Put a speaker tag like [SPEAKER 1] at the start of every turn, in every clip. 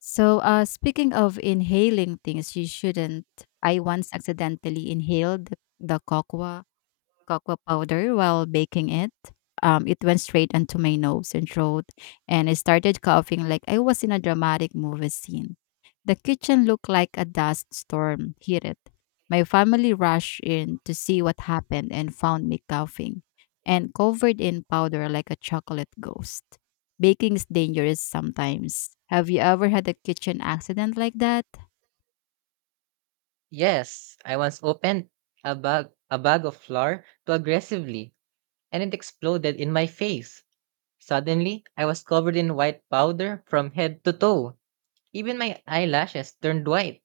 [SPEAKER 1] So, speaking of inhaling things you shouldn't, I once accidentally inhaled the cocoa powder while baking it. It went straight onto my nose and throat, and I started coughing like I was in a dramatic movie scene. The kitchen looked like a dust storm hit it. My family rushed in to see what happened and found me coughing and covered in powder like a chocolate ghost. Baking's dangerous sometimes. Have you ever had a kitchen accident like that?
[SPEAKER 2] Yes, I once opened a bag of flour too aggressively and it exploded in my face. Suddenly, I was covered in white powder from head to toe. Even my eyelashes turned white.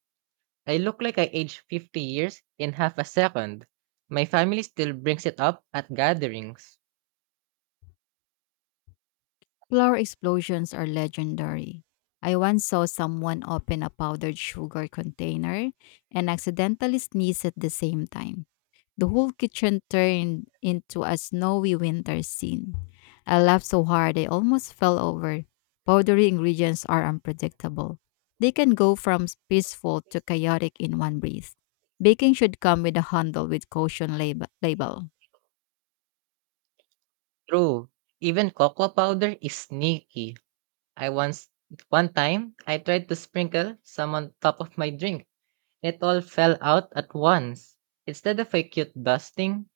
[SPEAKER 2] I look like I aged 50 years in half a second. My family still brings it up at gatherings.
[SPEAKER 1] Flour explosions are legendary. I once saw someone open a powdered sugar container and accidentally sneeze at the same time. The whole kitchen turned into a snowy winter scene. I laughed so hard I almost fell over. Powdery ingredients are unpredictable. They can go from peaceful to chaotic in one breath. Baking should come with a handle with caution label.
[SPEAKER 2] True. Even cocoa powder is sneaky. I once one time I tried to sprinkle some on top of my drink. It all fell out at once. Instead of a cute dusting,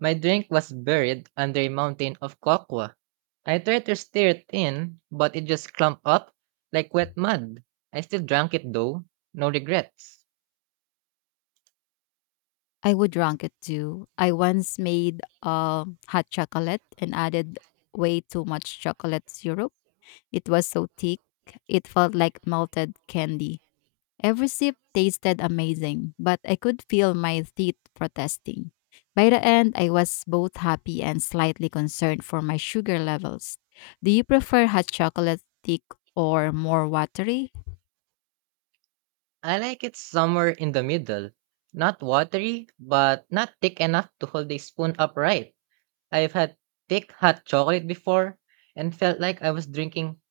[SPEAKER 2] my drink was buried under a mountain of cocoa. I tried to stir it in, but it just clumped up like wet mud. I still drank it though. No regrets.
[SPEAKER 1] I would rank it too. I once made hot chocolate and added way too much chocolate syrup. It was so thick, it felt like melted candy. Every sip tasted amazing, but I could feel my teeth protesting. By the end, I was both happy and slightly concerned for my sugar levels. Do you prefer hot chocolate thick or more watery?
[SPEAKER 2] I like it somewhere in the middle. Not watery, but not thick enough to hold a spoon upright. I've had thick hot chocolate before and felt like I was drinking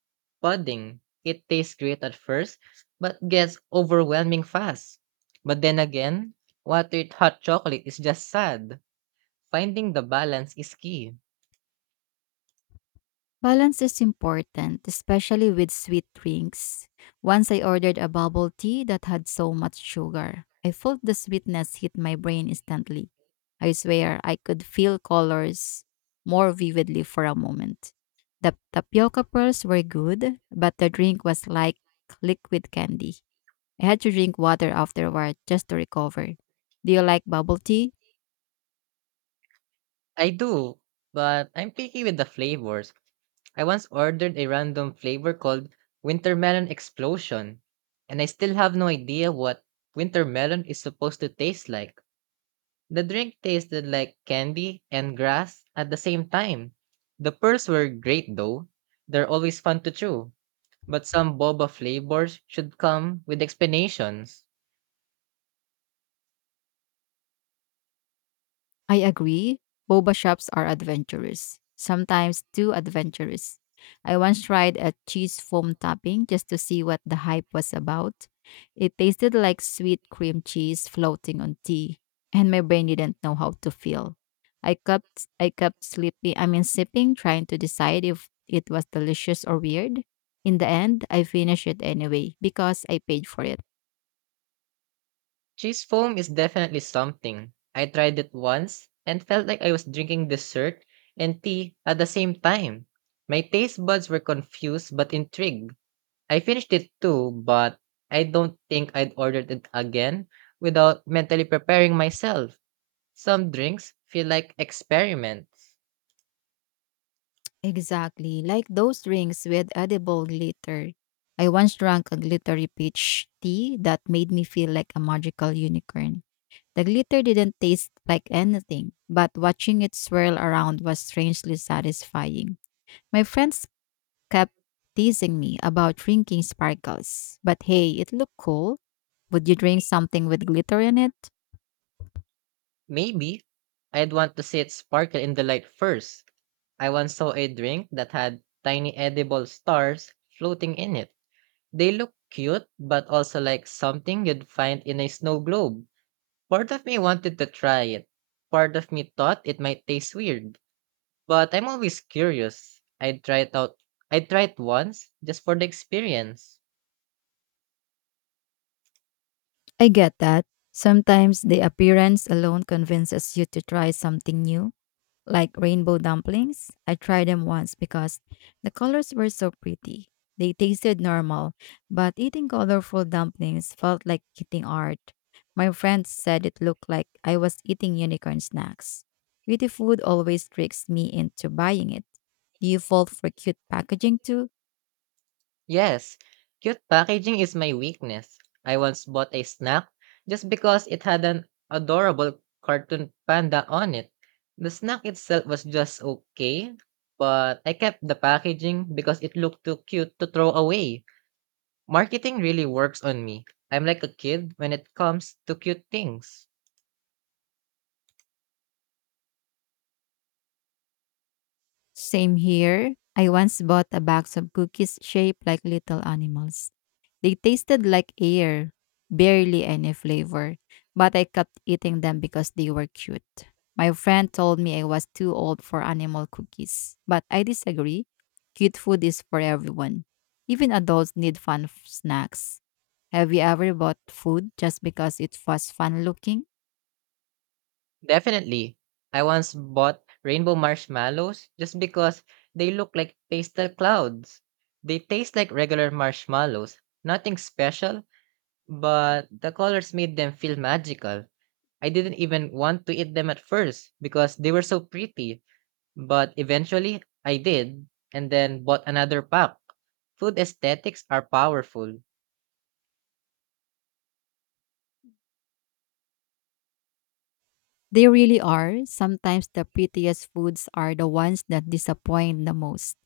[SPEAKER 2] pudding. It tastes great at first, but gets overwhelming fast. But then again, watered hot chocolate is just sad. Finding the balance is key.
[SPEAKER 1] Balance is important, especially with sweet drinks. Once I ordered a bubble tea that had so much sugar. I felt the sweetness hit my brain instantly. I swear I could feel colors more vividly for a moment. The tapioca pearls were good, but the drink was like liquid candy. I had to drink water afterward just to recover. Do you like bubble tea?
[SPEAKER 2] I do, but I'm picky with the flavors. I once ordered a random flavor called Winter Melon Explosion, and I still have no idea what winter melon is supposed to taste like. The drink tasted like candy and grass at the same time. The pearls were great though. They're always fun to chew. But some boba flavors should come with explanations.
[SPEAKER 1] I agree. Boba shops are adventurous, sometimes too adventurous. I once tried a cheese foam topping just to see what the hype was about. It tasted like sweet cream cheese floating on tea, and my brain didn't know how to feel. I kept sleeping, I mean sipping, trying to decide if it was delicious or weird. In the end, I finished it anyway because I paid for it.
[SPEAKER 2] Cheese foam is definitely something. I tried it once and felt like I was drinking dessert and tea at the same time. My taste buds were confused but intrigued. I finished it too, but I don't think I'd ordered it again without mentally preparing myself. Some drinks feel like experiments.
[SPEAKER 1] Exactly, like those drinks with edible glitter. I once drank a glittery peach tea that made me feel like a magical unicorn. The glitter didn't taste like anything, but watching it swirl around was strangely satisfying. My friends kept teasing me about drinking sparkles, but hey, it looked cool. Would you drink something with glitter in it?
[SPEAKER 2] Maybe I'd want to see it sparkle in the light first. I once saw a drink that had tiny edible stars floating in it. They look cute, but also like something you'd find in a snow globe. Part of me wanted to try it. Part of me thought it might taste weird. But I'm always curious. I'd try it out. I'd try it once just for the experience.
[SPEAKER 1] I get that. Sometimes the appearance alone convinces you to try something new. Like rainbow dumplings. I tried them once because the colors were so pretty. They tasted normal, but eating colorful dumplings felt like eating art. My friends said it looked like I was eating unicorn snacks. Beauty food always tricks me into buying it. Do you fall for cute packaging too?
[SPEAKER 2] Yes, cute packaging is my weakness. I once bought a snack just because it had an adorable cartoon panda on it. The snack itself was just okay, but I kept the packaging because it looked too cute to throw away. Marketing really works on me. I'm like a kid when it comes to cute things.
[SPEAKER 1] Same here. I once bought a box of cookies shaped like little animals. They tasted like air, barely any flavor, but I kept eating them because they were cute. My friend told me I was too old for animal cookies, but I disagree. Cute food is for everyone. Even adults need fun snacks. Have you ever bought food just because it was fun looking?
[SPEAKER 2] Definitely. I once bought rainbow marshmallows just because they look like pastel clouds. They taste like regular marshmallows, nothing special, but the colors made them feel magical. I didn't even want to eat them at first because they were so pretty, but eventually I did and then bought another pack. Food aesthetics are powerful.
[SPEAKER 1] They really are. Sometimes the prettiest foods are the ones that disappoint the most.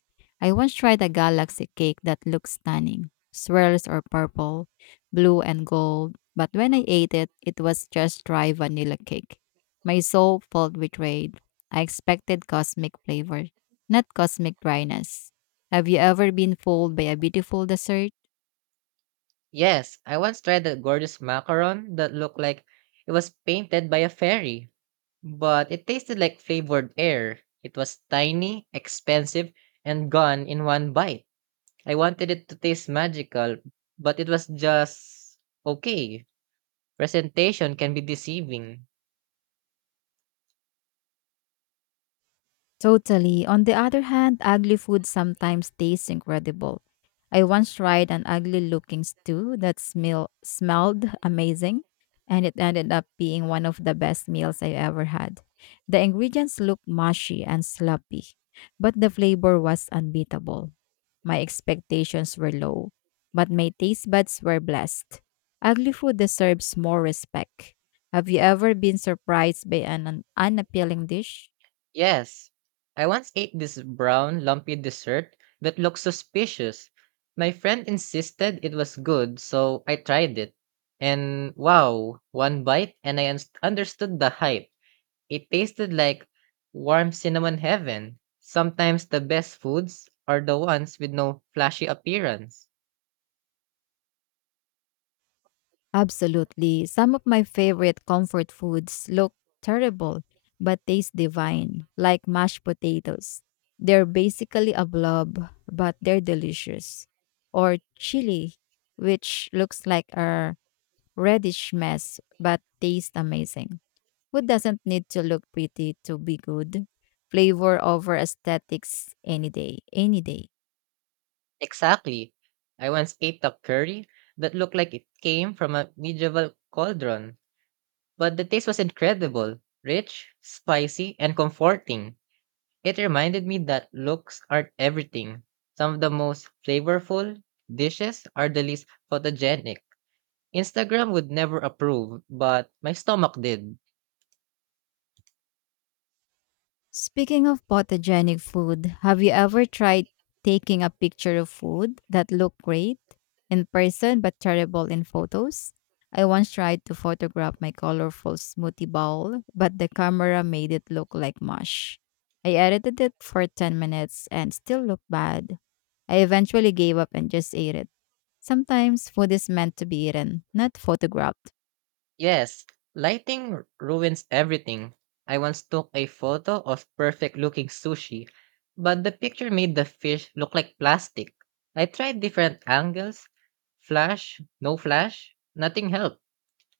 [SPEAKER 1] I once tried a galaxy cake that looked stunning. Swirls are purple, blue, and gold, but when I ate it, it was just dry vanilla cake. My soul felt betrayed. I expected cosmic flavor, not cosmic dryness. Have you ever been fooled by a beautiful dessert?
[SPEAKER 2] Yes, I once tried a gorgeous macaron that looked like it was painted by a fairy, but it tasted like flavored air. It was tiny, expensive, and gone in one bite. I wanted it to taste magical, but it was just okay. Presentation can be deceiving.
[SPEAKER 1] Totally. On the other hand, ugly food sometimes tastes incredible. I once tried an ugly looking stew that smelled amazing, and it ended up being one of the best meals I ever had. The ingredients looked mushy and sloppy, but the flavor was unbeatable. My expectations were low, but my taste buds were blessed. Ugly food deserves more respect. Have you ever been surprised by an unappealing dish?
[SPEAKER 2] Yes. I once ate this brown, lumpy dessert that looked suspicious. My friend insisted it was good, so I tried it. And wow, one bite and I understood the hype. It tasted like warm cinnamon heaven. Sometimes the best foods are the ones with no flashy appearance.
[SPEAKER 1] Absolutely. Some of my favorite comfort foods look terrible but taste divine, like mashed potatoes. They're basically a blob, but they're delicious. Or chili, which looks like a reddish mess but tastes amazing. Food doesn't need to look pretty to be good. Flavor over aesthetics any day, any day.
[SPEAKER 2] Exactly. I once ate a curry that looked like it came from a medieval cauldron, but the taste was incredible, rich, spicy, and comforting. It reminded me that looks aren't everything. Some of the most flavorful dishes are the least photogenic. Instagram would never approve, but my stomach did.
[SPEAKER 1] Speaking of photogenic food, have you ever tried taking a picture of food that looked great in person but terrible in photos? I once tried to photograph my colorful smoothie bowl, but the camera made it look like mush. I edited it for 10 minutes and still looked bad. I eventually gave up and just ate it. Sometimes food is meant to be eaten, not photographed.
[SPEAKER 2] Yes, lighting ruins everything. I once took a photo of perfect looking sushi, but the picture made the fish look like plastic. I tried different angles, flash, no flash, nothing helped.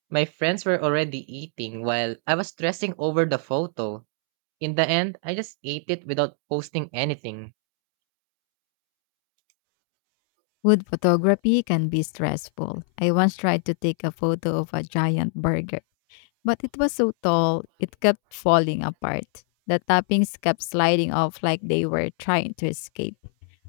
[SPEAKER 2] My friends were already eating while I was stressing over the photo. In the end, I just ate it without posting anything.
[SPEAKER 1] Food photography can be stressful. I once tried to take a photo of a giant burger, but it was so tall, it kept falling apart. The toppings kept sliding off like they were trying to escape.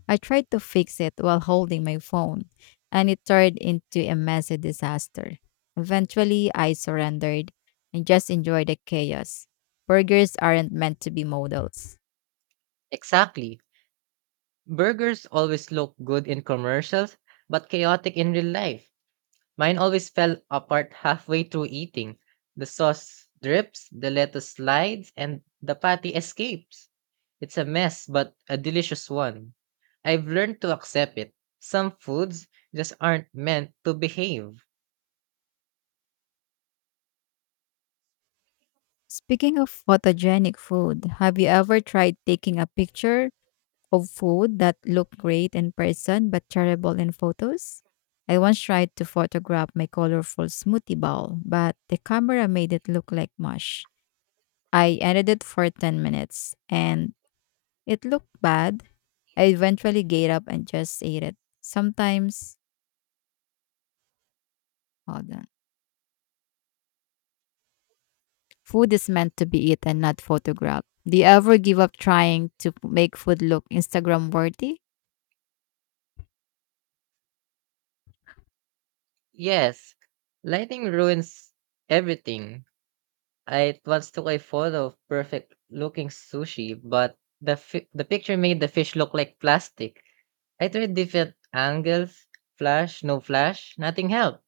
[SPEAKER 1] I tried to fix it while holding my phone, and it turned into a messy disaster. Eventually, I surrendered and just enjoyed the chaos. Burgers aren't meant to be models.
[SPEAKER 2] Exactly. Burgers always look good in commercials, but chaotic in real life. Mine always fell apart halfway through eating. The sauce drips, the lettuce slides, and the patty escapes. It's a mess, but a delicious one. I've learned to accept it. Some foods just aren't meant to behave.
[SPEAKER 1] Speaking of photogenic food, have you ever tried taking a picture of food that looked great in person but terrible in photos. I once tried to photograph my colorful smoothie bowl, but the camera made it look like mush. I edited it for 10 minutes and it looked bad. I eventually gave up and just ate it. Sometimes, hold on. Food is meant to be eaten, not photographed. Do you ever give up trying to make food look Instagram worthy?
[SPEAKER 2] Yes, lighting ruins everything. I once took a photo of perfect looking sushi, but the picture made the fish look like plastic. I tried different angles, flash, no flash, nothing helped.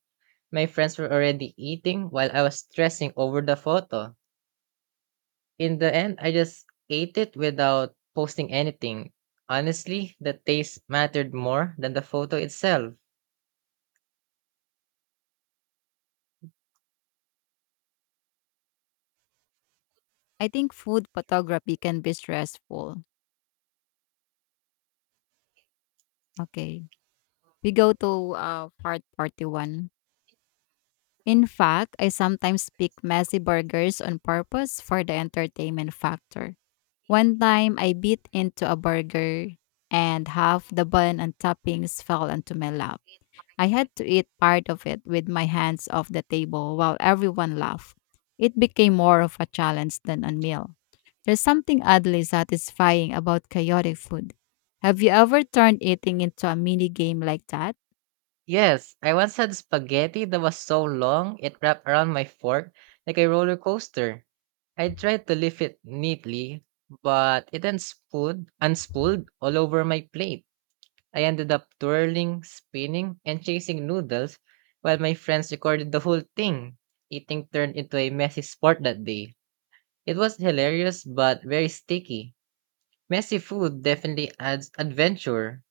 [SPEAKER 2] My friends were already eating while I was stressing over the photo. In the end, I just ate it without posting anything. Honestly, the taste mattered more than the photo itself.
[SPEAKER 1] I think food photography can be stressful. Okay. We go to part 41. In fact, I sometimes pick messy burgers on purpose for the entertainment factor. One time, I bit into a burger and half the bun and toppings fell onto my lap. I had to eat part of it with my hands off the table while everyone laughed. It became more of a challenge than a meal. There's something oddly satisfying about chaotic food. Have you ever turned eating into a mini game like that?
[SPEAKER 2] Yes, I once had spaghetti that was so long it wrapped around my fork like a roller coaster. I tried to lift it neatly, but it unspooled all over my plate. I ended up twirling, spinning, and chasing noodles while my friends recorded the whole thing. Eating turned into a messy sport that day. It was hilarious but very sticky. Messy food definitely adds adventure.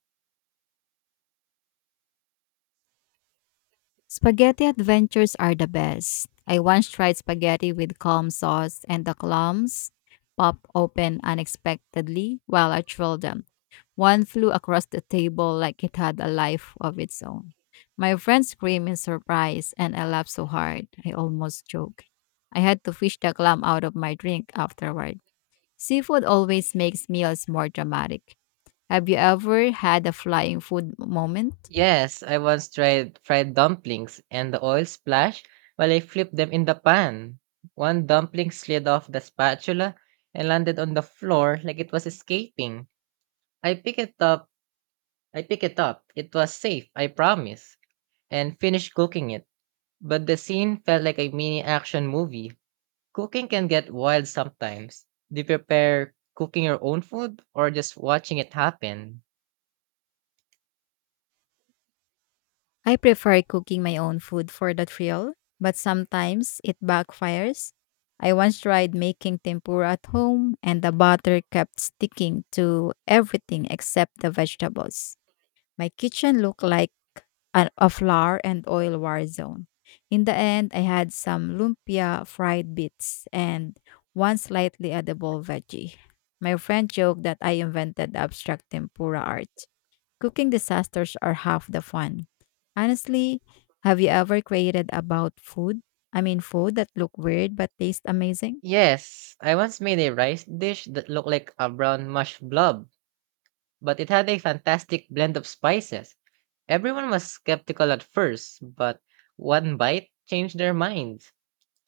[SPEAKER 1] Spaghetti adventures are the best. I once tried spaghetti with calm sauce and the clams popped open unexpectedly while I twirled them. One flew across the table like it had a life of its own. My friend screamed in surprise and I laughed so hard I almost choked. I had to fish the clam out of my drink afterward. Seafood always makes meals more dramatic. Have you ever had a flying food moment?
[SPEAKER 2] Yes, I once tried fried dumplings and the oil splashed while I flipped them in the pan. One dumpling slid off the spatula and landed on the floor like it was escaping. I pick it up. I pick it up. It was safe, I promise, and finished cooking it. But the scene felt like a mini action movie. Cooking can get wild sometimes. Do you prepare cooking your own food or just watching it happen?
[SPEAKER 1] I prefer cooking my own food for the thrill, but sometimes it backfires. I once tried making tempura at home, and the butter kept sticking to everything except the vegetables. My kitchen looked like a flour and oil war zone. In the end, I had some lumpia fried bits and one slightly edible veggie. My friend joked that I invented the abstract tempura art. Cooking disasters are half the fun. Honestly, have you ever created about food? I mean, food that look weird but taste amazing?
[SPEAKER 2] Yes, I once made a rice dish that looked like a brown mush blob, but it had a fantastic blend of spices. Everyone was skeptical at first, but one bite changed their minds.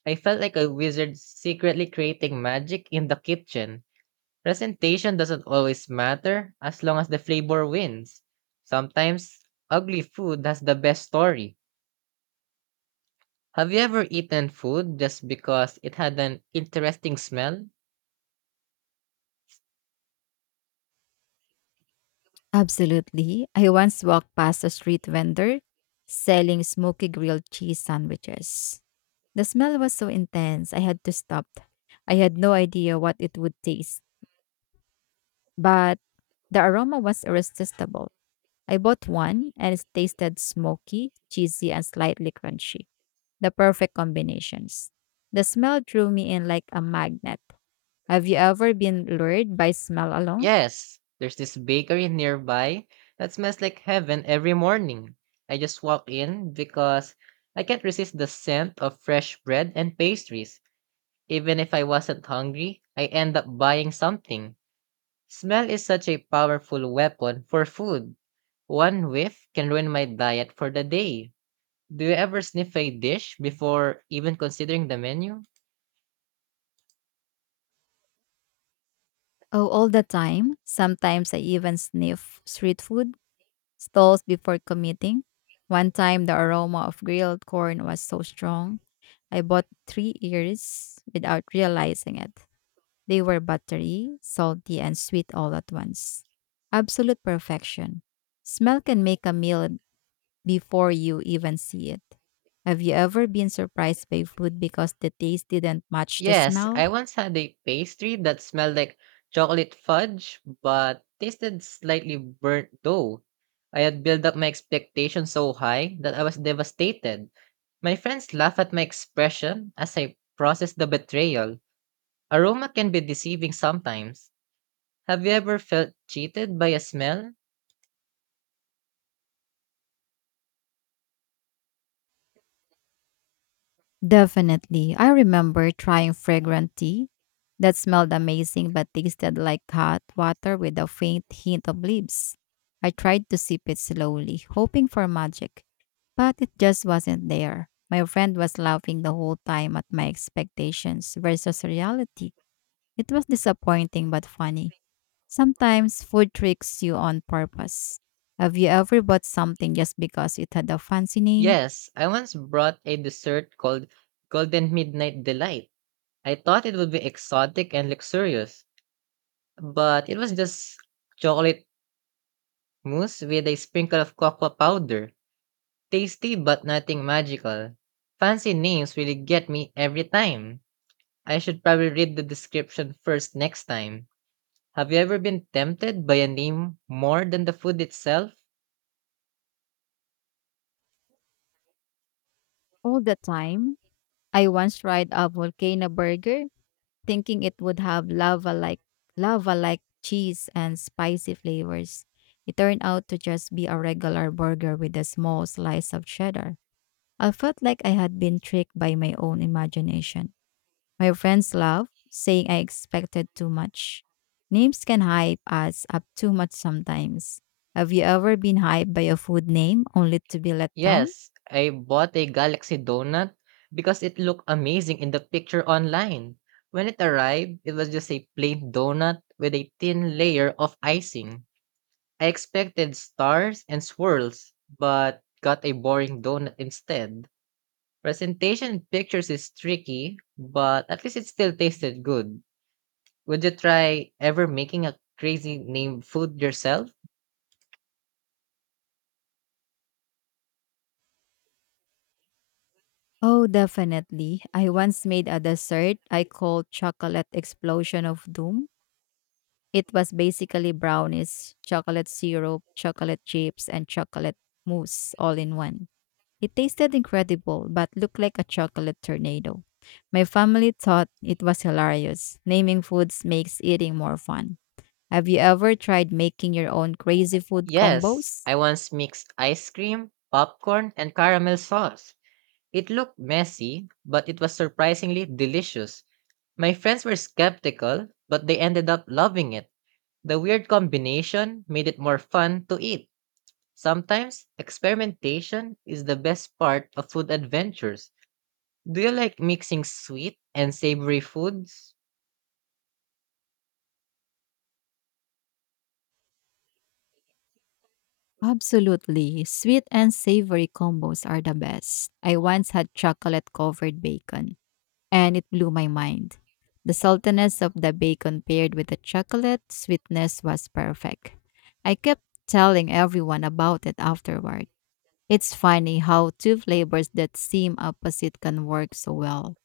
[SPEAKER 2] I felt like a wizard secretly creating magic in the kitchen. Presentation doesn't always matter as long as the flavor wins. Sometimes ugly food has the best story. Have you ever eaten food just because it had an interesting smell?
[SPEAKER 1] Absolutely. I once walked past a street vendor selling smoky grilled cheese sandwiches. The smell was so intense, I had to stop. I had no idea what it would taste, but the aroma was irresistible. I bought one and it tasted smoky, cheesy, and slightly crunchy. The perfect combinations. The smell drew me in like a magnet. Have you ever been lured by smell alone?
[SPEAKER 2] Yes, there's this bakery nearby that smells like heaven every morning. I just walk in because I can't resist the scent of fresh bread and pastries. Even if I wasn't hungry, I end up buying something. Smell is such a powerful weapon for food. One whiff can ruin my diet for the day. Do you ever sniff a dish before even considering the menu?
[SPEAKER 1] Oh, all the time. Sometimes I even sniff street food stalls before committing. One time, the aroma of grilled corn was so strong, I bought three ears without realizing it. They were buttery, salty, and sweet all at once. Absolute perfection. Smell can make a meal before you even see it. Have you ever been surprised by food because the taste didn't match the
[SPEAKER 2] Yes,
[SPEAKER 1] smell?
[SPEAKER 2] I once had a pastry that smelled like chocolate fudge but tasted slightly burnt dough. I had built up my expectations so high that I was devastated. My friends laughed at my expression as I processed the betrayal. Aroma can be deceiving sometimes. Have you ever felt cheated by a smell?
[SPEAKER 1] Definitely. I remember trying fragrant tea that smelled amazing but tasted like hot water with a faint hint of leaves. I tried to sip it slowly, hoping for magic, but it just wasn't there. My friend was laughing the whole time at my expectations versus reality. It was disappointing but funny. Sometimes food tricks you on purpose. Have you ever bought something just because it had a fancy name?
[SPEAKER 2] Yes, I once brought a dessert called Golden Midnight Delight. I thought it would be exotic and luxurious, but it was just chocolate mousse with a sprinkle of cocoa powder. Tasty but nothing magical. Fancy names really get me every time. I should probably read the description first next time. Have you ever been tempted by a name more than the food itself?
[SPEAKER 1] All the time. I once tried a volcano burger, thinking it would have lava like cheese and spicy flavors. It turned out to just be a regular burger with a small slice of cheddar. I felt like I had been tricked by my own imagination. My friends laugh, saying I expected too much. Names can hype us up too much sometimes. Have you ever been hyped by a food name only to be let down?
[SPEAKER 2] Yes, I bought a galaxy donut because it looked amazing in the picture online. When it arrived, it was just a plain donut with a thin layer of icing. I expected stars and swirls, but got a boring donut instead. Presentation in pictures is tricky, but at least it still tasted good. Would you try ever making a crazy named food yourself?
[SPEAKER 1] Oh, definitely. I once made a dessert I called Chocolate Explosion of Doom. It was basically brownies, chocolate syrup, chocolate chips, and chocolate mousse all in one. It tasted incredible, but looked like a chocolate tornado. My family thought it was hilarious. Naming foods makes eating more fun. Have you ever tried making your own crazy food
[SPEAKER 2] Yes,
[SPEAKER 1] combos?
[SPEAKER 2] I once mixed ice cream, popcorn, and caramel sauce. It looked messy, but it was surprisingly delicious. My friends were skeptical, but they ended up loving it. The weird combination made it more fun to eat. Sometimes experimentation is the best part of food adventures. Do you like mixing sweet and savory foods?
[SPEAKER 1] Absolutely. Sweet and savory combos are the best. I once had chocolate covered bacon, and it blew my mind. The saltiness of the bacon paired with the chocolate sweetness was perfect. I kept telling everyone about it afterward. It's funny how two flavors that seem opposite can work so well.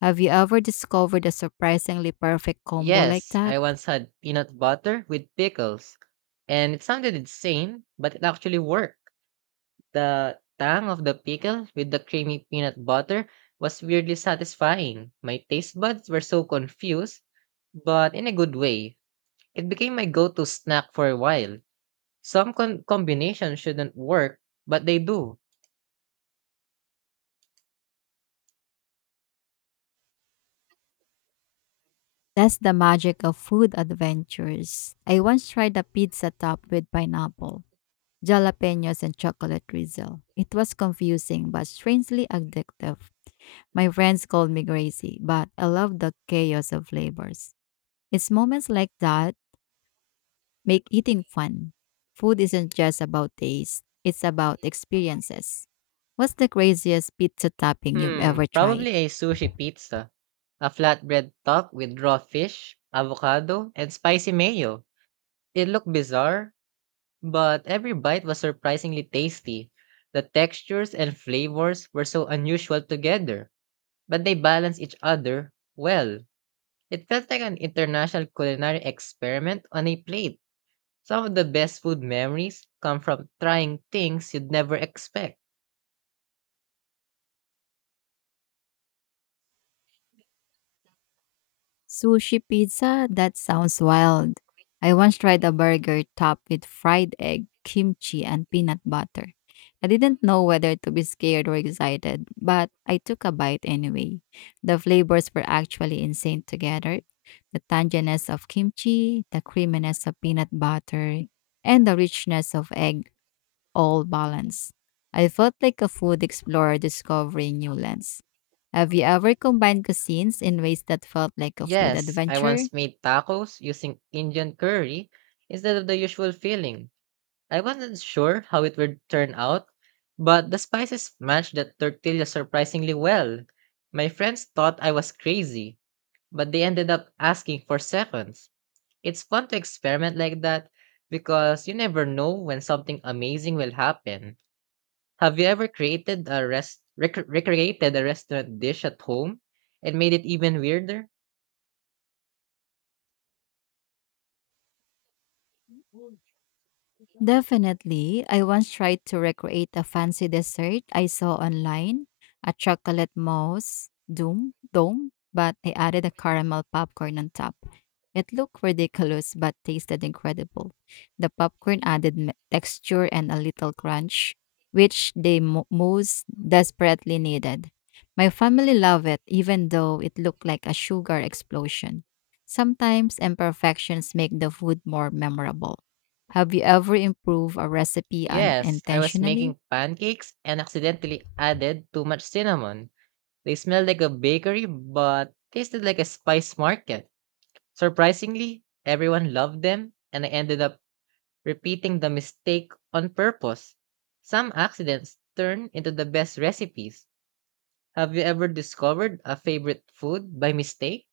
[SPEAKER 1] Have you ever discovered a surprisingly perfect combo like
[SPEAKER 2] Yes,
[SPEAKER 1] that?
[SPEAKER 2] I once had peanut butter with pickles, and it sounded insane, but it actually worked. The tang of the pickle with the creamy peanut butter was weirdly satisfying. My taste buds were so confused, but in a good way. It became my go to snack for a while. Some combinations shouldn't work, but they do.
[SPEAKER 1] That's the magic of food adventures. I once tried a pizza topped with pineapple, jalapenos, and chocolate drizzle. It was confusing but strangely addictive. My friends called me crazy, but I love the chaos of flavors. It's moments like that make eating fun. Food isn't just about taste, it's about experiences. What's the craziest pizza topping you've ever
[SPEAKER 2] Hmm,
[SPEAKER 1] tried?
[SPEAKER 2] probably a sushi pizza. A flatbread top with raw fish, avocado, and spicy mayo. It looked bizarre, but every bite was surprisingly tasty. The textures and flavors were so unusual together, but they balanced each other well. It felt like an international culinary experiment on a plate. Some of the best food memories come from trying things you'd never expect.
[SPEAKER 1] Sushi pizza? That sounds wild. I once tried a burger topped with fried egg, kimchi, and peanut butter. I didn't know whether to be scared or excited, but I took a bite anyway. The flavors were actually insane together. The tanginess of kimchi, the creaminess of peanut butter, and the richness of egg all balance. I felt like a food explorer discovering new lands. Have you ever combined cuisines in ways that felt like a food
[SPEAKER 2] Yes, I
[SPEAKER 1] adventure?
[SPEAKER 2] once made tacos using Indian curry instead of the usual filling. I wasn't sure how it would turn out, but the spices matched the tortilla surprisingly well. My friends thought I was crazy, but they ended up asking for seconds. It's fun to experiment like that because you never know when something amazing will happen. Have you ever created a rest rec- recreated a restaurant dish at home and made it even weirder?
[SPEAKER 1] Definitely. I once tried to recreate a fancy dessert I saw online, a chocolate mousse doom dome, but I added a caramel popcorn on top. It looked ridiculous but tasted incredible. The popcorn added texture and a little crunch, which the mousse desperately needed. My family loved it, even though it looked like a sugar explosion. Sometimes imperfections make the food more memorable. Have you ever improved a recipe
[SPEAKER 2] Yes, I was
[SPEAKER 1] unintentionally?
[SPEAKER 2] making pancakes and accidentally added too much cinnamon. They smelled like a bakery but tasted like a spice market. Surprisingly, everyone loved them and I ended up repeating the mistake on purpose. Some accidents turn into the best recipes. Have you ever discovered a favorite food by mistake?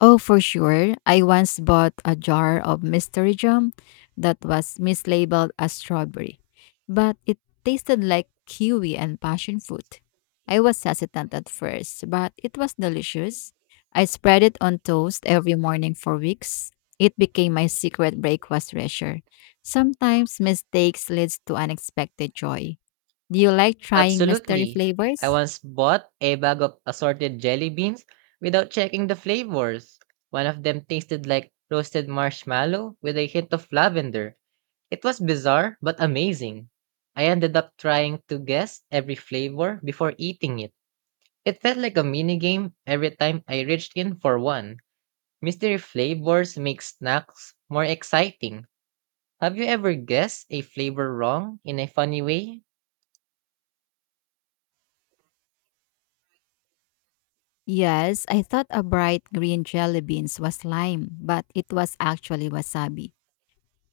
[SPEAKER 1] Oh, for sure. I once bought a jar of mystery jam that was mislabeled as strawberry, but it tasted like kiwi and passion fruit. I was hesitant at first, but it was delicious. I spread it on toast every morning for weeks. It became my secret breakfast treasure. Sometimes mistakes leads to unexpected joy. Do you like trying mystery
[SPEAKER 2] Absolutely. I
[SPEAKER 1] flavors?
[SPEAKER 2] once bought a bag of assorted jelly beans without checking the flavors. One of them tasted like roasted marshmallow with a hint of lavender. It was bizarre but amazing. I ended up trying to guess every flavor before eating it. It felt like a mini game every time I reached in for one. Mystery flavors make snacks more exciting. Have you ever guessed a flavor wrong in a funny way?
[SPEAKER 1] Yes, I thought a bright green jelly beans was lime, but it was actually wasabi.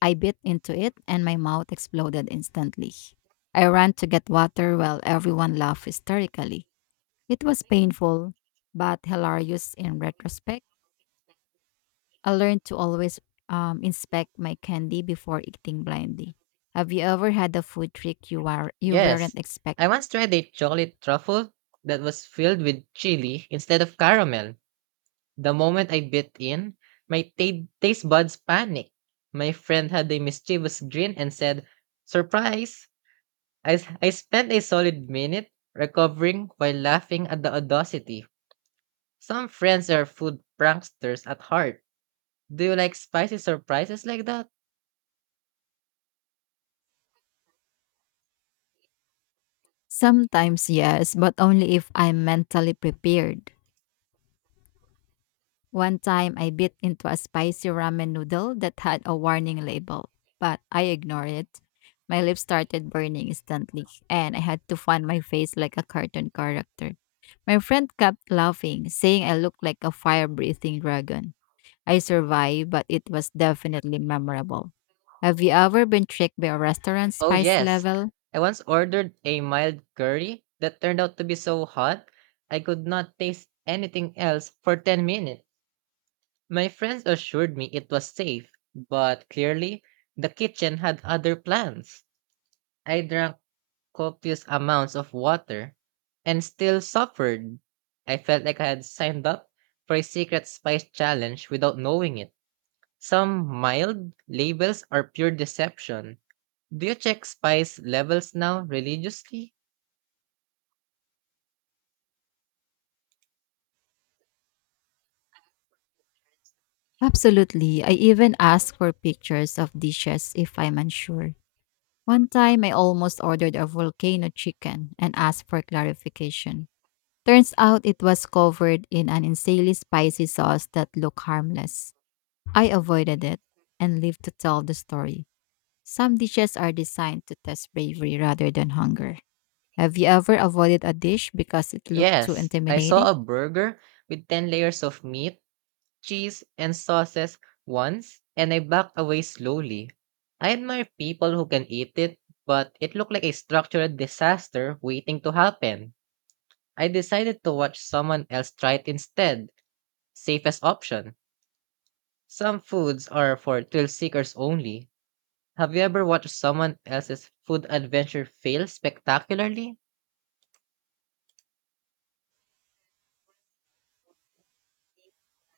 [SPEAKER 1] I bit into it and my mouth exploded instantly. I ran to get water while everyone laughed hysterically. It was painful, but hilarious in retrospect. I learned to always inspect my candy before eating blindly. Have you ever had a food trick you
[SPEAKER 2] Yes.
[SPEAKER 1] weren't
[SPEAKER 2] I
[SPEAKER 1] expecting?
[SPEAKER 2] once tried a chocolate truffle that was filled with chili instead of caramel. The moment I bit in, my taste buds panicked. My friend had a mischievous grin and said, Surprise! I spent a solid minute recovering while laughing at the audacity. Some friends are food pranksters at heart. Do you like spicy surprises like that?
[SPEAKER 1] Sometimes, yes, but only if I'm mentally prepared. One time I bit into a spicy ramen noodle that had a warning label, but I ignored it. My lips started burning instantly, and I had to fan my face like a cartoon character. My friend kept laughing, saying I looked like a fire breathing dragon. I survived, but it was definitely memorable. Have you ever been tricked by a restaurant's
[SPEAKER 2] Oh,
[SPEAKER 1] spice
[SPEAKER 2] yes.
[SPEAKER 1] level?
[SPEAKER 2] I once ordered a mild curry that turned out to be so hot I could not taste anything else for 10 minutes. My friends assured me it was safe, but clearly the kitchen had other plans. I drank copious amounts of water and still suffered. I felt like I had signed up for a secret spice challenge without knowing it. Some mild labels are pure deception. Do you check spice levels now religiously?
[SPEAKER 1] Absolutely. I even ask for pictures of dishes if I'm unsure. One time, I almost ordered a volcano chicken and asked for clarification. Turns out it was covered in an insanely spicy sauce that looked harmless. I avoided it and lived to tell the story. Some dishes are designed to test bravery rather than hunger. Have you ever avoided a dish because it looked too
[SPEAKER 2] Yes, I saw
[SPEAKER 1] intimidating?
[SPEAKER 2] a burger with 10 layers of meat, cheese, and sauces once, and I backed away slowly. I admire people who can eat it, but it looked like a structural disaster waiting to happen. I decided to watch someone else try it instead, safest option. Some foods are for thrill seekers only. Have you ever watched someone else's food adventure fail spectacularly?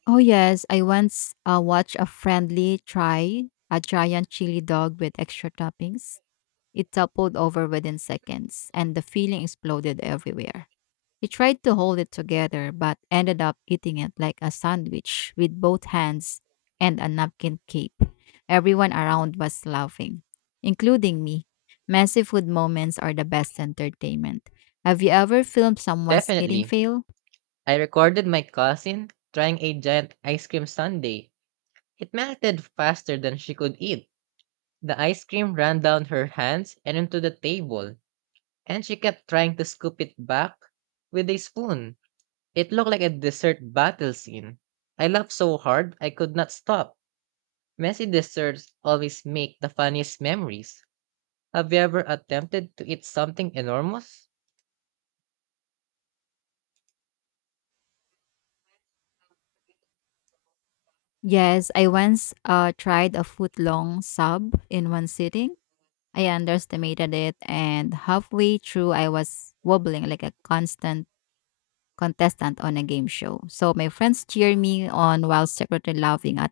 [SPEAKER 1] Oh yes, I once watched a friendly try a giant chili dog with extra toppings. It toppled over within seconds, and the filling exploded everywhere. He tried to hold it together, but ended up eating it like a sandwich with both hands and a napkin cape. Everyone around was laughing, including me. Messy food moments are the best entertainment. Have you ever filmed someone's eating
[SPEAKER 2] Definitely.
[SPEAKER 1] fail?
[SPEAKER 2] I recorded my cousin trying a giant ice cream sundae. It melted faster than she could eat. The ice cream ran down her hands and into the table, and she kept trying to scoop it back with a spoon. It looked like a dessert battle scene. I laughed so hard I could not stop. Messy desserts always make the funniest memories. Have you ever attempted to eat something enormous?
[SPEAKER 1] Yes, I once tried a foot long sub in one sitting. I underestimated it, and halfway through, I was wobbling like a constant contestant on a game show. So my friends cheered me on while secretly laughing at